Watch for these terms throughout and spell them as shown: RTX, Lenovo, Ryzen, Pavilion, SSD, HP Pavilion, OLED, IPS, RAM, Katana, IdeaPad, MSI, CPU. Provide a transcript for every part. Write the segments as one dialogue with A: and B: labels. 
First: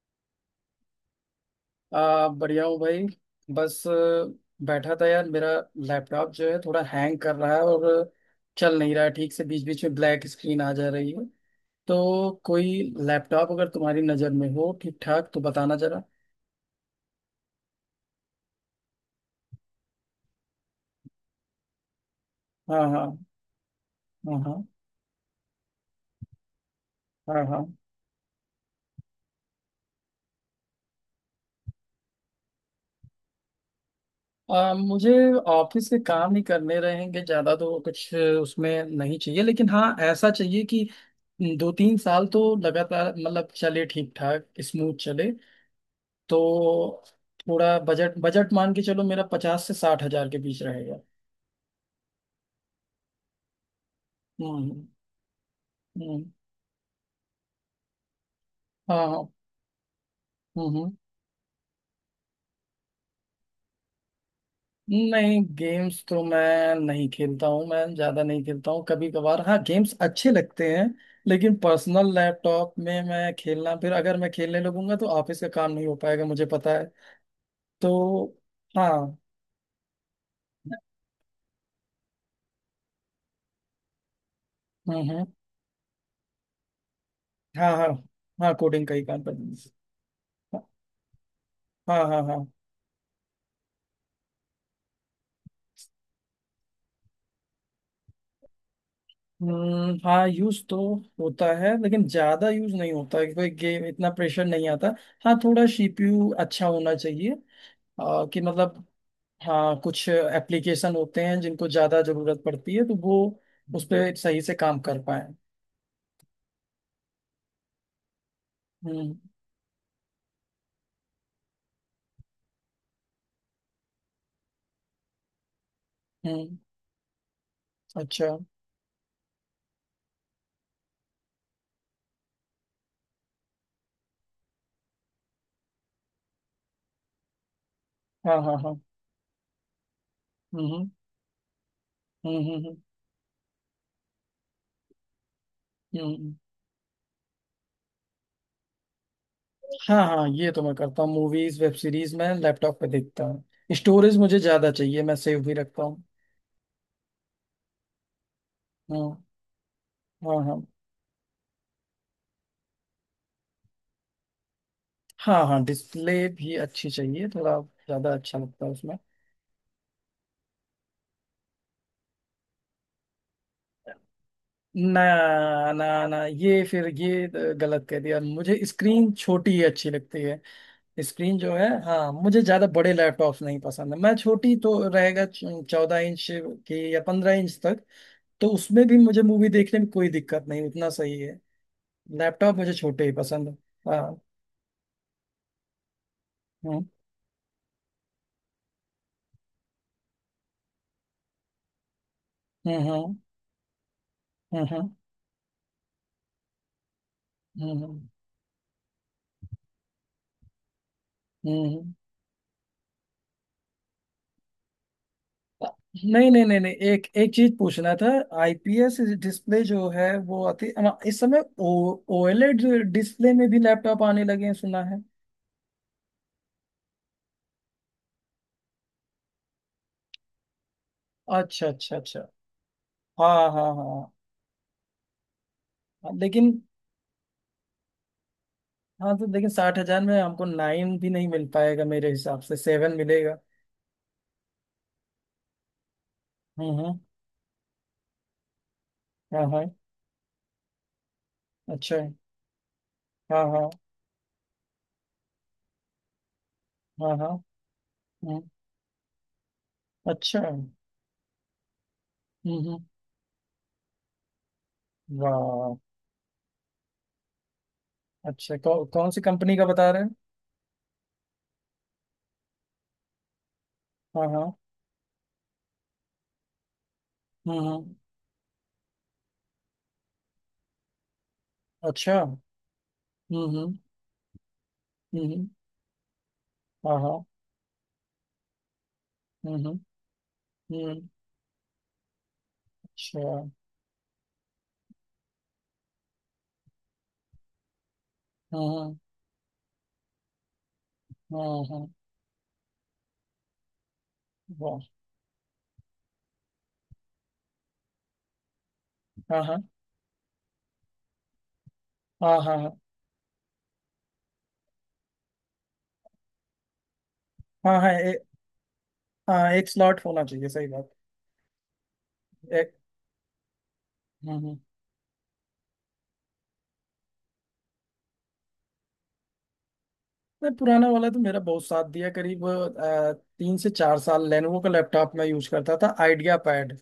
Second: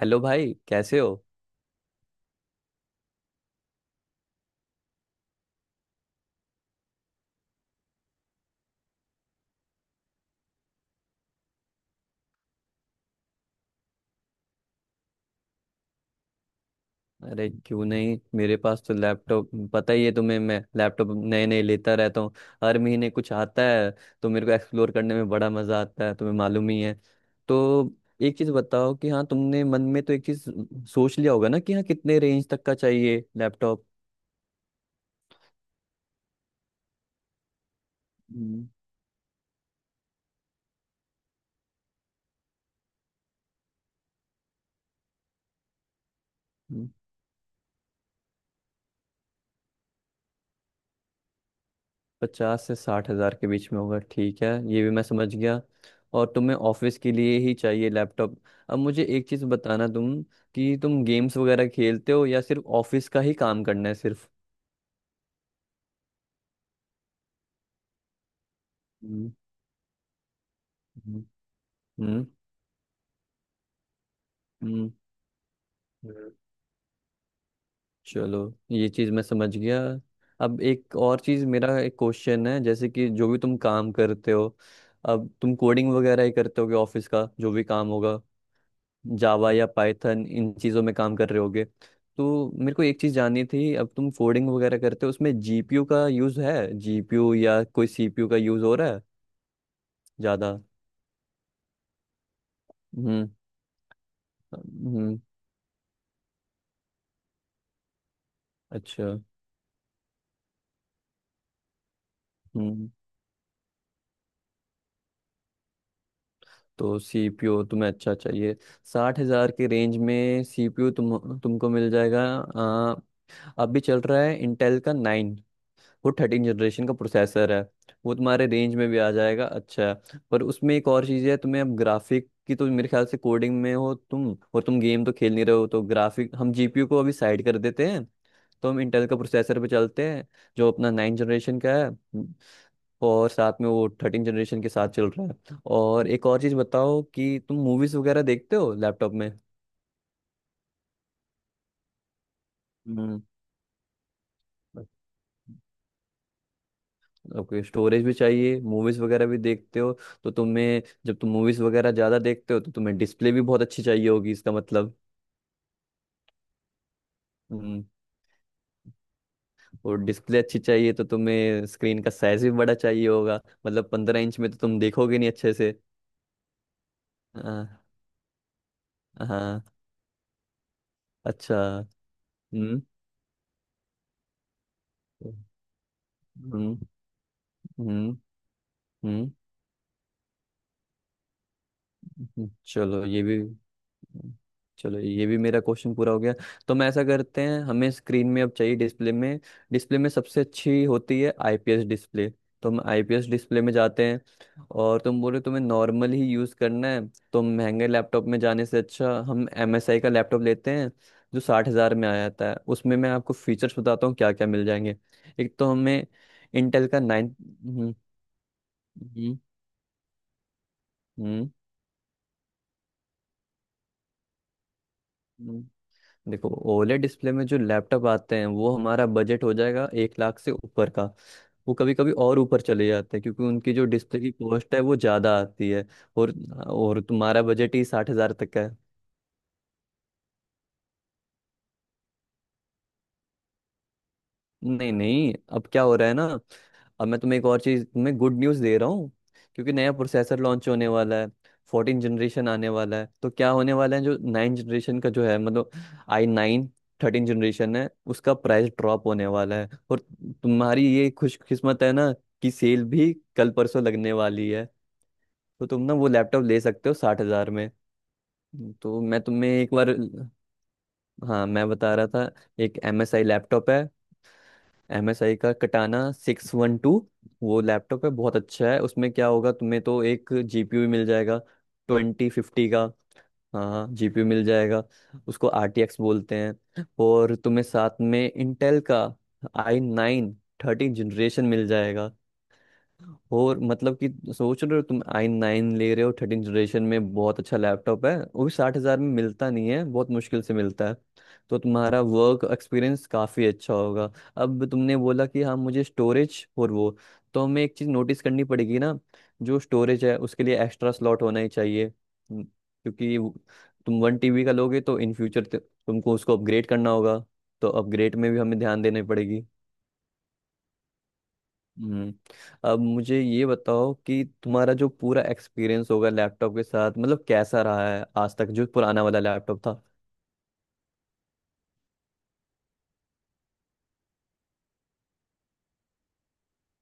A: Hello भाई, कैसे हो?
B: बढ़िया हूँ भाई। बस बैठा था यार। मेरा लैपटॉप जो है थोड़ा हैंग कर रहा है और चल नहीं रहा है ठीक से। बीच बीच में ब्लैक स्क्रीन आ जा रही है। तो कोई लैपटॉप अगर तुम्हारी नज़र में हो ठीक ठाक तो बताना जरा।
A: अरे क्यों नहीं, मेरे पास तो लैपटॉप, पता ही है तुम्हें। मैं लैपटॉप नए नए लेता रहता हूँ। हर
B: हाँ हाँ।
A: महीने कुछ आता है। तो
B: हाँ
A: मेरे को
B: हाँ।
A: एक्सप्लोर करने में बड़ा मज़ा आता है, तुम्हें मालूम ही है।
B: हाँ हाँ।
A: तो एक चीज़ बताओ कि हाँ, तुमने मन में तो एक चीज़ सोच लिया होगा ना कि हाँ, कितने रेंज तक का चाहिए लैपटॉप।
B: मुझे ऑफिस के काम ही करने रहेंगे। ज़्यादा तो कुछ उसमें नहीं चाहिए, लेकिन हाँ ऐसा चाहिए कि 2-3 साल तो लगातार मतलब चले ठीक ठाक, स्मूथ चले।
A: हम्म।
B: तो थोड़ा बजट बजट मान के चलो, मेरा 50 से 60 हजार के बीच रहेगा।
A: 50 से 60 हज़ार के बीच में होगा, ठीक है, ये
B: हम्म।
A: भी मैं समझ गया।
B: हम्म।
A: और तुम्हें ऑफिस के लिए ही चाहिए लैपटॉप। अब
B: हाँ
A: मुझे
B: हाँ।
A: एक चीज बताना तुम,
B: हम्म।
A: कि
B: हम्म।
A: तुम गेम्स वगैरह खेलते हो या सिर्फ ऑफिस का ही काम करना है सिर्फ।
B: नहीं, गेम्स तो मैं नहीं खेलता हूँ। मैं ज्यादा नहीं खेलता हूँ। कभी
A: हम्म,
B: कभार हाँ गेम्स अच्छे लगते हैं,
A: हम्म,
B: लेकिन
A: हम्म,
B: पर्सनल लैपटॉप में मैं खेलना, फिर अगर मैं खेलने
A: हम्म,
B: लगूंगा तो ऑफिस का काम नहीं हो पाएगा,
A: हम्म।
B: मुझे पता है। तो
A: चलो ये
B: हाँ।
A: चीज मैं समझ गया। अब एक और चीज, मेरा एक क्वेश्चन है, जैसे कि जो भी तुम काम करते हो,
B: हम्म।
A: अब तुम कोडिंग वगैरह ही करते होगे, ऑफिस का जो भी
B: हाँ हाँ।
A: काम होगा,
B: हाँ, कोडिंग का ही काम करना
A: जावा या
B: है।
A: पाइथन इन चीज़ों में काम कर रहे होगे।
B: हाँ हाँ हाँ हाँ।
A: तो मेरे को एक चीज़ जाननी थी, अब तुम कोडिंग वगैरह करते हो उसमें जीपीयू का यूज़ है जीपीयू या कोई सीपीयू का यूज़ हो रहा है
B: हम्म। हाँ,
A: ज़्यादा?
B: यूज तो होता है लेकिन ज्यादा यूज नहीं होता है।
A: हम्म,
B: कोई गेम इतना प्रेशर नहीं आता।
A: हम्म।
B: हाँ थोड़ा सीपीयू अच्छा होना चाहिए। आ, कि मतलब
A: अच्छा।
B: हाँ कुछ एप्लीकेशन होते हैं जिनको ज्यादा जरूरत पड़ती है,
A: हम्म।
B: तो वो उस पर सही से काम कर पाए।
A: तो सीपीयू तुम्हें अच्छा चाहिए।
B: हम्म
A: 60 हज़ार के रेंज में सीपीयू तुमको मिल जाएगा। आ, अभी चल रहा है इंटेल का नाइन, वो थर्टीन
B: हम्म।
A: जनरेशन का प्रोसेसर है। वो
B: अच्छा।
A: तुम्हारे रेंज में भी आ जाएगा। अच्छा है पर, उसमें एक और चीज़ है, तुम्हें अब ग्राफिक की, तो मेरे ख्याल से कोडिंग में हो तुम और तुम गेम तो खेल नहीं रहे हो, तो ग्राफिक, हम जीपीयू को अभी साइड कर देते हैं।
B: हाँ हाँ।
A: तो
B: हाँ।
A: हम इंटेल का प्रोसेसर पे चलते हैं, जो
B: हम्म
A: अपना नाइन जनरेशन का है,
B: हम्म।
A: और साथ में वो थर्टीन जनरेशन के साथ चल रहा है।
B: हम्म।
A: और एक
B: हम्म।
A: और चीज़ बताओ, कि तुम मूवीज़ वगैरह देखते हो लैपटॉप में?
B: हाँ हाँ, ये तो मैं करता हूँ। मूवीज वेब सीरीज मैं लैपटॉप पे
A: हम्म।
B: देखता हूँ। स्टोरेज मुझे ज्यादा चाहिए, मैं सेव भी रखता हूँ।
A: ओके, स्टोरेज भी चाहिए, मूवीज
B: हम्म।
A: वगैरह भी देखते हो। तो
B: हाँ हाँ।
A: तुम्हें, जब तुम मूवीज वगैरह ज्यादा देखते हो, तो तुम्हें डिस्प्ले भी बहुत अच्छी चाहिए होगी इसका मतलब।
B: हाँ हाँ, डिस्प्ले भी अच्छी चाहिए। थोड़ा
A: हम्म।
B: ज्यादा अच्छा लगता है उसमें।
A: और डिस्प्ले अच्छी चाहिए तो तुम्हें स्क्रीन का साइज भी बड़ा चाहिए होगा। मतलब 15 इंच में तो तुम
B: ना।
A: देखोगे नहीं अच्छे से।
B: ना ना, ये फिर ये
A: हाँ,
B: गलत कह दिया। मुझे स्क्रीन छोटी
A: हाँ।
B: ही अच्छी लगती है। स्क्रीन जो
A: अच्छा।
B: है, हाँ मुझे ज्यादा
A: हम्म,
B: बड़े लैपटॉप्स नहीं पसंद है। मैं छोटी तो रहेगा, 14 इंच
A: हम्म,
B: की या 15 इंच तक।
A: हम्म,
B: तो उसमें भी मुझे
A: हम्म,
B: मूवी देखने में कोई दिक्कत नहीं, उतना सही है।
A: हम्म,
B: लैपटॉप मुझे
A: चलो
B: छोटे ही
A: ये भी
B: पसंद है। हाँ।
A: चलो ये भी मेरा क्वेश्चन पूरा हो गया। तो हम
B: हम्म
A: ऐसा करते हैं, हमें स्क्रीन में अब चाहिए डिस्प्ले में सबसे अच्छी होती है आईपीएस डिस्प्ले। तो
B: हम्म।
A: हम आईपीएस डिस्प्ले में जाते हैं।
B: हम्म।
A: और तुम बोल रहे हो तुम्हें नॉर्मल ही यूज़ करना है, तो महंगे
B: हम्म।
A: लैपटॉप में जाने से अच्छा हम एमएसआई का लैपटॉप लेते हैं, जो साठ
B: हम्म।
A: हज़ार में आ जाता है। उसमें मैं आपको फीचर्स बताता हूँ क्या क्या मिल जाएंगे। एक तो हमें
B: नहीं नहीं नहीं नहीं,
A: इंटेल का
B: एक एक
A: नाइन।
B: चीज पूछना
A: हम्म,
B: था। आईपीएस
A: हम्म,
B: डिस्प्ले जो है वो आती इस समय
A: हम्म,
B: ओ ओएलईडी डिस्प्ले में भी लैपटॉप आने लगे हैं, सुना है।
A: हम्म। देखो, ओलेड डिस्प्ले में जो लैपटॉप आते हैं, वो हमारा बजट हो जाएगा 1 लाख से ऊपर का।
B: अच्छा
A: वो कभी
B: अच्छा
A: कभी
B: अच्छा।
A: और ऊपर चले जाते हैं, क्योंकि
B: हाँ हाँ
A: उनकी जो
B: हाँ।
A: डिस्प्ले की कॉस्ट है वो ज़्यादा आती है।
B: हाँ,
A: और
B: लेकिन।
A: और तुम्हारा बजट ही 60 हज़ार तक का है।
B: हाँ तो, लेकिन 60 हजार में हमको नाइन भी नहीं मिल पाएगा, मेरे हिसाब से सेवन मिलेगा।
A: नहीं नहीं, अब क्या हो रहा है ना,
B: हम्म।
A: अब मैं तुम्हें एक और चीज, तुम्हें गुड न्यूज दे रहा हूँ।
B: हाँ हाँ।
A: क्योंकि नया प्रोसेसर लॉन्च होने वाला है।
B: अच्छा
A: फोर्टीन
B: है।
A: जनरेशन आने वाला है, तो
B: हाँ
A: क्या
B: हाँ
A: होने वाला है, जो नाइन जनरेशन का जो है, मतलब आई नाइन
B: हाँ
A: थर्टीन
B: हाँ।
A: जनरेशन है, उसका
B: हम्म,
A: प्राइस ड्रॉप होने वाला है। और
B: अच्छा है। हम्म।
A: तुम्हारी ये खुशकिस्मत है ना, कि
B: हम्म।
A: सेल भी कल परसों लगने वाली है, तो
B: वाह।
A: तुम ना वो लैपटॉप ले सकते हो 60 हज़ार में।
B: अच्छा, कौ,
A: तो
B: कौन सी
A: मैं तुम्हें
B: कंपनी का
A: एक
B: बता
A: बार,
B: रहे हैं।
A: हाँ मैं बता रहा था, एक एम एस आई लैपटॉप है।
B: हाँ हाँ।
A: MSI का कटाना सिक्स वन टू, वो
B: हम्म।
A: लैपटॉप है, बहुत अच्छा है, उसमें क्या होगा तुम्हें, तो एक जीपीयू मिल जाएगा
B: अच्छा।
A: ट्वेंटी फिफ्टी का।
B: हम्म हम्म
A: हाँ, जीपीयू मिल जाएगा,
B: हम्म।
A: उसको RTX बोलते हैं,
B: हाँ हाँ।
A: और तुम्हें साथ में इंटेल का
B: हम्म।
A: आई नाइन थर्टीन
B: हम्म,
A: जनरेशन मिल जाएगा।
B: अच्छा।
A: और मतलब कि, सोच रहे हो तुम आई नाइन ले रहे हो थर्टीन जनरेशन में, बहुत अच्छा लैपटॉप है, वो भी साठ
B: हाँ
A: हजार में मिलता नहीं है, बहुत मुश्किल से मिलता है।
B: हाँ
A: तो
B: हाँ।
A: तुम्हारा वर्क एक्सपीरियंस काफ़ी अच्छा होगा। अब
B: वाह।
A: तुमने बोला कि हाँ मुझे स्टोरेज और वो, तो हमें एक चीज़ नोटिस करनी पड़ेगी ना,
B: हाँ हाँ
A: जो स्टोरेज है उसके लिए एक्स्ट्रा स्लॉट होना ही चाहिए,
B: हाँ हाँ।
A: क्योंकि तुम 1 टीबी का लोगे तो इन फ्यूचर तुमको उसको अपग्रेड करना होगा। तो
B: हाँ हाँ ए-
A: अपग्रेड में भी हमें ध्यान देनी पड़ेगी।
B: हाँ, एक स्लॉट होना चाहिए, सही बात।
A: हम्म।
B: एक।
A: अब मुझे ये बताओ कि
B: हम्म।
A: तुम्हारा जो पूरा एक्सपीरियंस होगा लैपटॉप के साथ, मतलब कैसा रहा है आज तक जो पुराना वाला लैपटॉप था।
B: नहीं, पुराना वाला तो मेरा बहुत साथ दिया। करीब 3 से 4 साल लेनोवो का लैपटॉप मैं यूज करता था, आइडिया पैड।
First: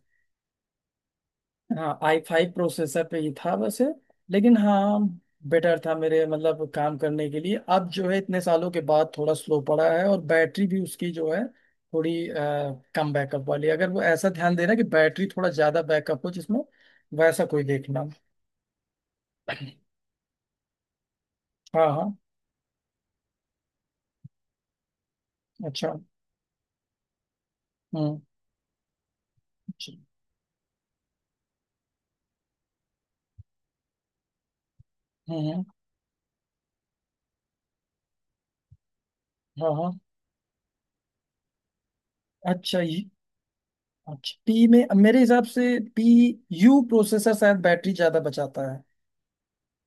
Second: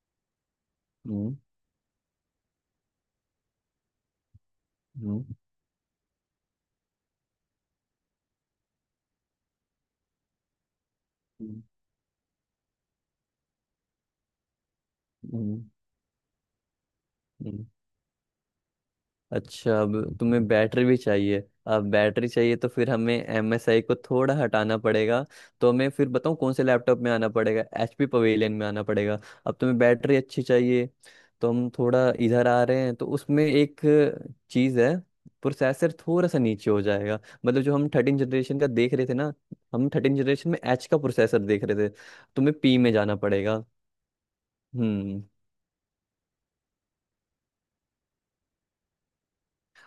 A: हम्म,
B: हाँ, i5 प्रोसेसर पे ही था वैसे। लेकिन हाँ
A: हम्म,
B: बेटर था मेरे, मतलब काम करने के लिए। अब जो है, इतने सालों के बाद थोड़ा स्लो पड़ा है, और बैटरी भी उसकी जो है
A: हम्म,
B: थोड़ी कम बैकअप वाली है। अगर वो ऐसा ध्यान देना कि बैटरी थोड़ा
A: हम्म,
B: ज्यादा बैकअप हो जिसमें, वैसा कोई
A: हम्म।
B: देखना।
A: अच्छा, अब तुम्हें बैटरी भी चाहिए।
B: हाँ
A: अब
B: हाँ।
A: बैटरी चाहिए तो फिर हमें एम एस आई को थोड़ा हटाना पड़ेगा। तो हमें
B: अच्छा।
A: फिर बताऊँ कौन से लैपटॉप में आना पड़ेगा, एच पी
B: हम्म।
A: पवेलियन में आना पड़ेगा। अब तुम्हें
B: अच्छा,
A: बैटरी अच्छी चाहिए, तो हम थोड़ा इधर आ रहे हैं, तो उसमें एक चीज़ है,
B: हम्म। हम्म।
A: प्रोसेसर थोड़ा सा नीचे हो जाएगा। मतलब जो हम थर्टीन जनरेशन का देख रहे थे ना,
B: हाँ
A: हम
B: हाँ।
A: थर्टीन जनरेशन में एच का प्रोसेसर देख रहे थे, तुम्हें पी
B: अच्छा
A: में
B: ये।
A: जाना पड़ेगा।
B: अच्छा, पी में मेरे
A: हम्म।
B: हिसाब से। पी यू प्रोसेसर शायद बैटरी ज्यादा बचाता है।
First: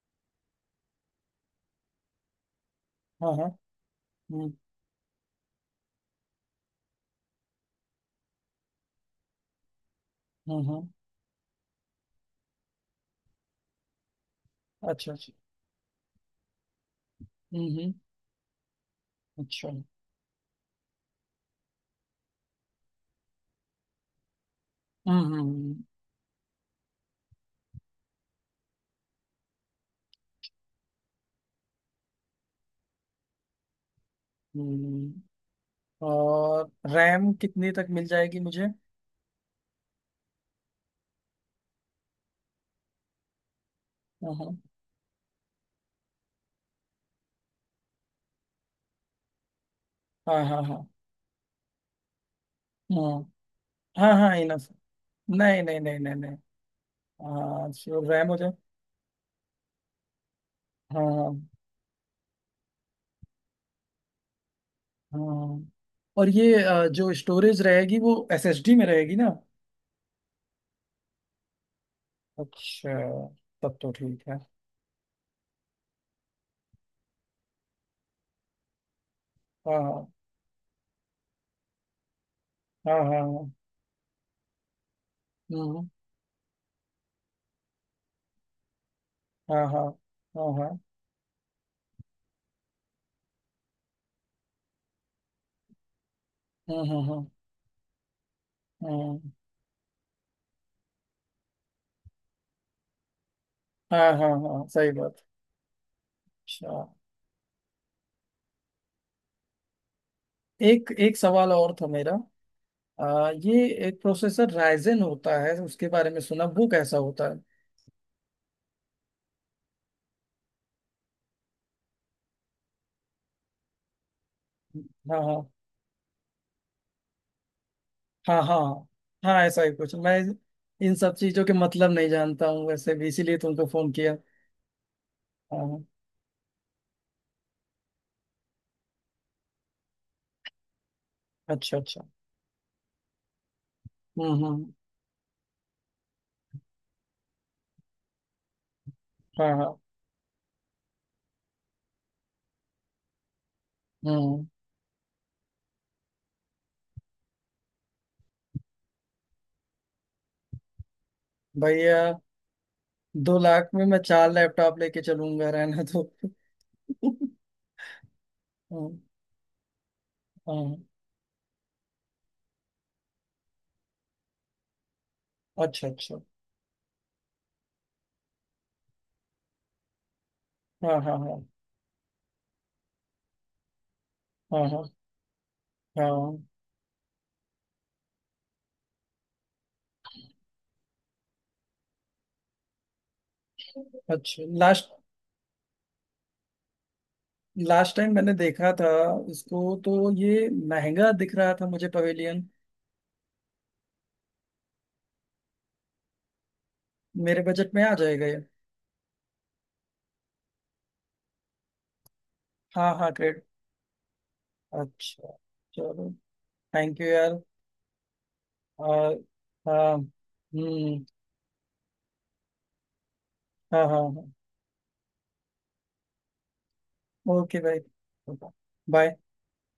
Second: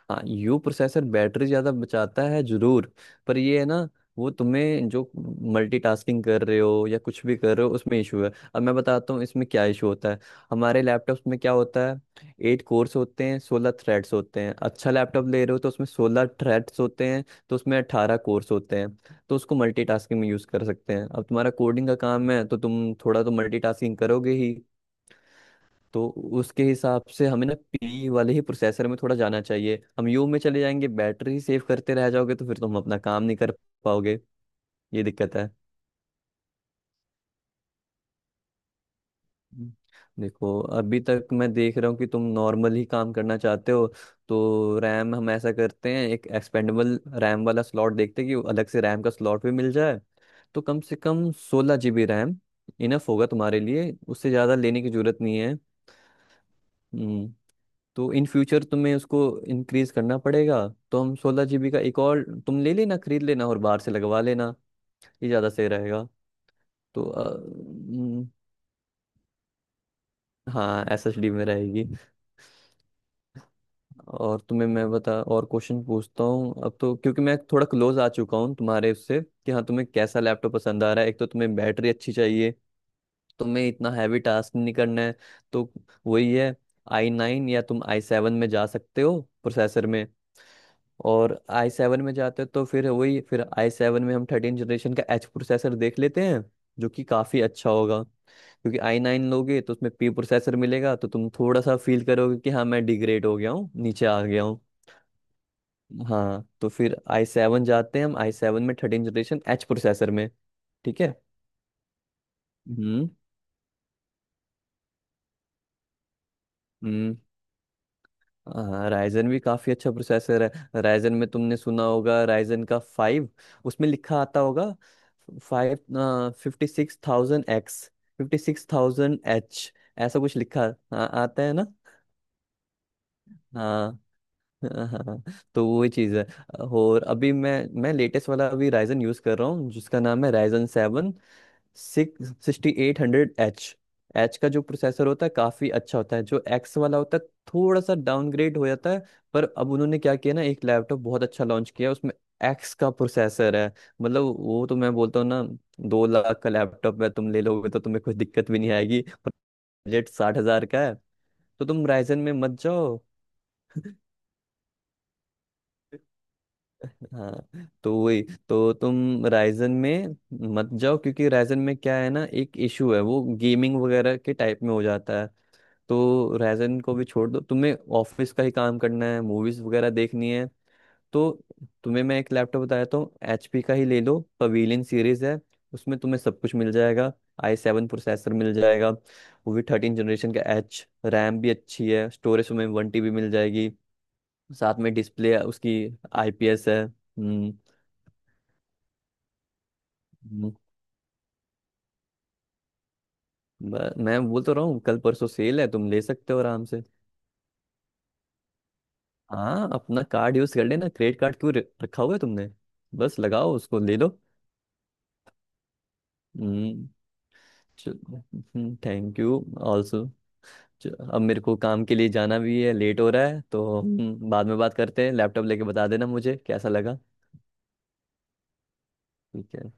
A: हाँ, यू प्रोसेसर बैटरी ज़्यादा बचाता है जरूर,
B: हाँ
A: पर
B: हाँ।
A: ये है ना, वो
B: हम्म
A: तुम्हें जो मल्टीटास्किंग कर रहे हो या कुछ भी कर रहे हो, उसमें इशू है। अब मैं बताता हूँ इसमें क्या इशू होता है।
B: हम्म।
A: हमारे लैपटॉप्स में क्या होता है, 8 कोर्स होते हैं, 16 थ्रेड्स होते हैं, अच्छा
B: अच्छा
A: लैपटॉप
B: अच्छा।
A: ले रहे हो तो उसमें 16 थ्रेड्स होते हैं, तो
B: हम्म
A: उसमें
B: हम्म।
A: 18 कोर्स होते हैं। तो उसको
B: अच्छा।
A: मल्टीटास्किंग में यूज़ कर सकते हैं। अब तुम्हारा कोडिंग का काम है, तो तुम थोड़ा तो मल्टीटास्किंग करोगे ही।
B: हम्म। हम्म।
A: तो उसके हिसाब से हमें ना पी वाले ही प्रोसेसर में थोड़ा जाना चाहिए। हम यू में चले जाएंगे बैटरी सेव करते रह जाओगे, तो फिर तो हम अपना काम नहीं कर पाओगे। ये
B: हम्म।
A: दिक्कत है।
B: और रैम कितनी तक मिल जाएगी मुझे।
A: हम्म। देखो, अभी तक मैं देख रहा हूँ कि तुम नॉर्मल ही काम करना चाहते हो।
B: हाँ हाँ
A: तो रैम, हम ऐसा करते हैं, एक एक्सपेंडेबल रैम वाला स्लॉट देखते हैं कि अलग से रैम का स्लॉट भी मिल जाए।
B: हाँ।
A: तो
B: हाँ
A: कम
B: हाँ
A: से कम 16 जीबी रैम इनफ होगा तुम्हारे लिए,
B: हाँ हाँ,
A: उससे
B: हाँ
A: ज़्यादा
B: इनफ।
A: लेने की जरूरत नहीं है।
B: नहीं नहीं नहीं नहीं नहीं।
A: हम्म।
B: हाँ, श्योर
A: तो इन
B: रैम हो जाए।
A: फ्यूचर तुम्हें उसको इंक्रीज करना पड़ेगा, तो
B: हाँ
A: हम सोलह
B: हाँ।
A: जीबी का एक और तुम ले लेना, खरीद लेना और बाहर से लगवा लेना। ये ज़्यादा सही
B: हाँ।
A: रहेगा।
B: और ये
A: तो
B: जो स्टोरेज रहेगी वो एसएसडी में रहेगी ना।
A: हाँ एसएसडी में रहेगी।
B: अच्छा, तब तो ठीक है।
A: और तुम्हें मैं बता, और क्वेश्चन पूछता हूँ अब तो, क्योंकि मैं थोड़ा क्लोज आ चुका हूँ तुम्हारे उससे कि हाँ तुम्हें
B: हाँ
A: कैसा लैपटॉप पसंद आ रहा है। एक तो तुम्हें बैटरी अच्छी चाहिए,
B: हाँ हाँ हाँ हाँ।
A: तुम्हें इतना हैवी टास्क नहीं करना है। तो
B: हम्म,
A: वही है, आई नाइन या तुम आई सेवन में जा सकते हो
B: हाँ हाँ
A: प्रोसेसर में।
B: हाँ हाँ।
A: और आई सेवन में जाते हैं तो फिर वही, फिर आई सेवन में हम थर्टीन जनरेशन का एच प्रोसेसर देख लेते हैं,
B: हम्म,
A: जो कि
B: हम्म, हम्म,
A: काफ़ी अच्छा होगा, क्योंकि आई
B: हम्म।
A: नाइन लोगे तो उसमें पी प्रोसेसर मिलेगा, तो तुम थोड़ा सा फील करोगे कि हाँ मैं डिग्रेड हो गया हूँ, नीचे
B: हाँ
A: आ
B: हाँ
A: गया हूँ।
B: हाँ, सही बात।
A: हाँ, तो
B: अच्छा।
A: फिर आई सेवन जाते हैं हम, आई सेवन में थर्टीन जनरेशन एच प्रोसेसर में।
B: एक
A: ठीक है।
B: एक सवाल और था मेरा।
A: हम्म।
B: ये एक प्रोसेसर राइजन होता है, उसके बारे में सुना वो कैसा होता है।
A: हाँ, राइजन भी काफी अच्छा प्रोसेसर है। राइजन में तुमने सुना होगा, राइजन का फाइव, उसमें लिखा आता होगा
B: हाँ हाँ।
A: Five fifty six thousand X, fifty
B: हाँ हाँ।
A: सिक्स थाउजेंड
B: हाँ ऐसा ही
A: एच,
B: कुछ मैं,
A: ऐसा कुछ लिखा।
B: इन
A: हाँ,
B: सब
A: आता
B: चीजों के
A: है ना।
B: मतलब नहीं जानता हूँ वैसे भी, इसीलिए तुमको फोन
A: हाँ।
B: किया।
A: हाँ, हाँ, तो
B: हाँ।
A: वही चीज़ है। और अभी मैं लेटेस्ट वाला अभी राइजन यूज़ कर रहा हूँ, जिसका नाम है राइजन सेवन
B: अच्छा अच्छा।
A: Six sixty eight hundred H. H का जो
B: हम्म।
A: प्रोसेसर होता है काफ़ी अच्छा होता है, जो एक्स वाला होता है थोड़ा सा डाउनग्रेड हो जाता है।
B: हाँ
A: पर अब
B: हाँ।
A: उन्होंने क्या किया ना, एक लैपटॉप बहुत अच्छा लॉन्च किया, उसमें एक्स का प्रोसेसर है। मतलब
B: हम्म।
A: वो तो मैं बोलता हूँ ना, 2 लाख का लैपटॉप है, तुम ले लोगे तो तुम्हें कोई दिक्कत भी नहीं आएगी। बजट 60 हज़ार का है, तो तुम
B: भैया,
A: राइजन में मत जाओ।
B: 2 लाख में मैं चार लैपटॉप लेके चलूंगा रहना तो
A: हाँ तो वही, तो
B: हम्म,
A: तुम राइजन में मत
B: हाँ।
A: जाओ, क्योंकि राइजन में क्या है ना, एक इशू है, वो गेमिंग वगैरह के टाइप में हो जाता है।
B: अच्छा अच्छा।
A: तो रैजन को भी छोड़ दो, तुम्हें ऑफिस का ही काम करना है, मूवीज वगैरह देखनी है।
B: हाँ हाँ
A: तो
B: हाँ।
A: तुम्हें मैं एक लैपटॉप बताया तो, एचपी का ही ले लो,
B: हाँ हाँ
A: पवेलियन सीरीज है, उसमें तुम्हें सब
B: हाँ।
A: कुछ मिल जाएगा। आई सेवन प्रोसेसर मिल जाएगा वो भी थर्टीन जनरेशन का एच, रैम भी अच्छी है, स्टोरेज तुम्हें 1 टीबी मिल जाएगी,
B: अच्छा,
A: साथ
B: लास्ट।
A: में डिस्प्ले उसकी आईपीएस है। हम्म,
B: लास्ट टाइम मैंने देखा था, इसको तो ये
A: हम्म,
B: महंगा दिख रहा था मुझे पवेलियन।
A: मैं बोल तो रहा हूँ, कल परसों सेल है, तुम ले सकते हो आराम से।
B: मेरे बजट में आ जाएगा ये?
A: हाँ, अपना कार्ड यूज कर लेना, क्रेडिट कार्ड क्यों रखा हुआ है तुमने,
B: हाँ हाँ,
A: बस
B: ग्रेट।
A: लगाओ उसको, ले लो।
B: अच्छा। चलो।
A: हम्म।
B: थैंक यू यार।
A: चलो,
B: और।
A: थैंक यू
B: हाँ
A: ऑल्सो,
B: हम्म।
A: अब मेरे को काम के लिए जाना भी है, लेट हो रहा है, तो
B: हाँ हाँ
A: हम
B: हाँ।
A: बाद में बात करते हैं, लैपटॉप लेके बता देना मुझे कैसा लगा।
B: ओके भाई। बाय।
A: ठीक है।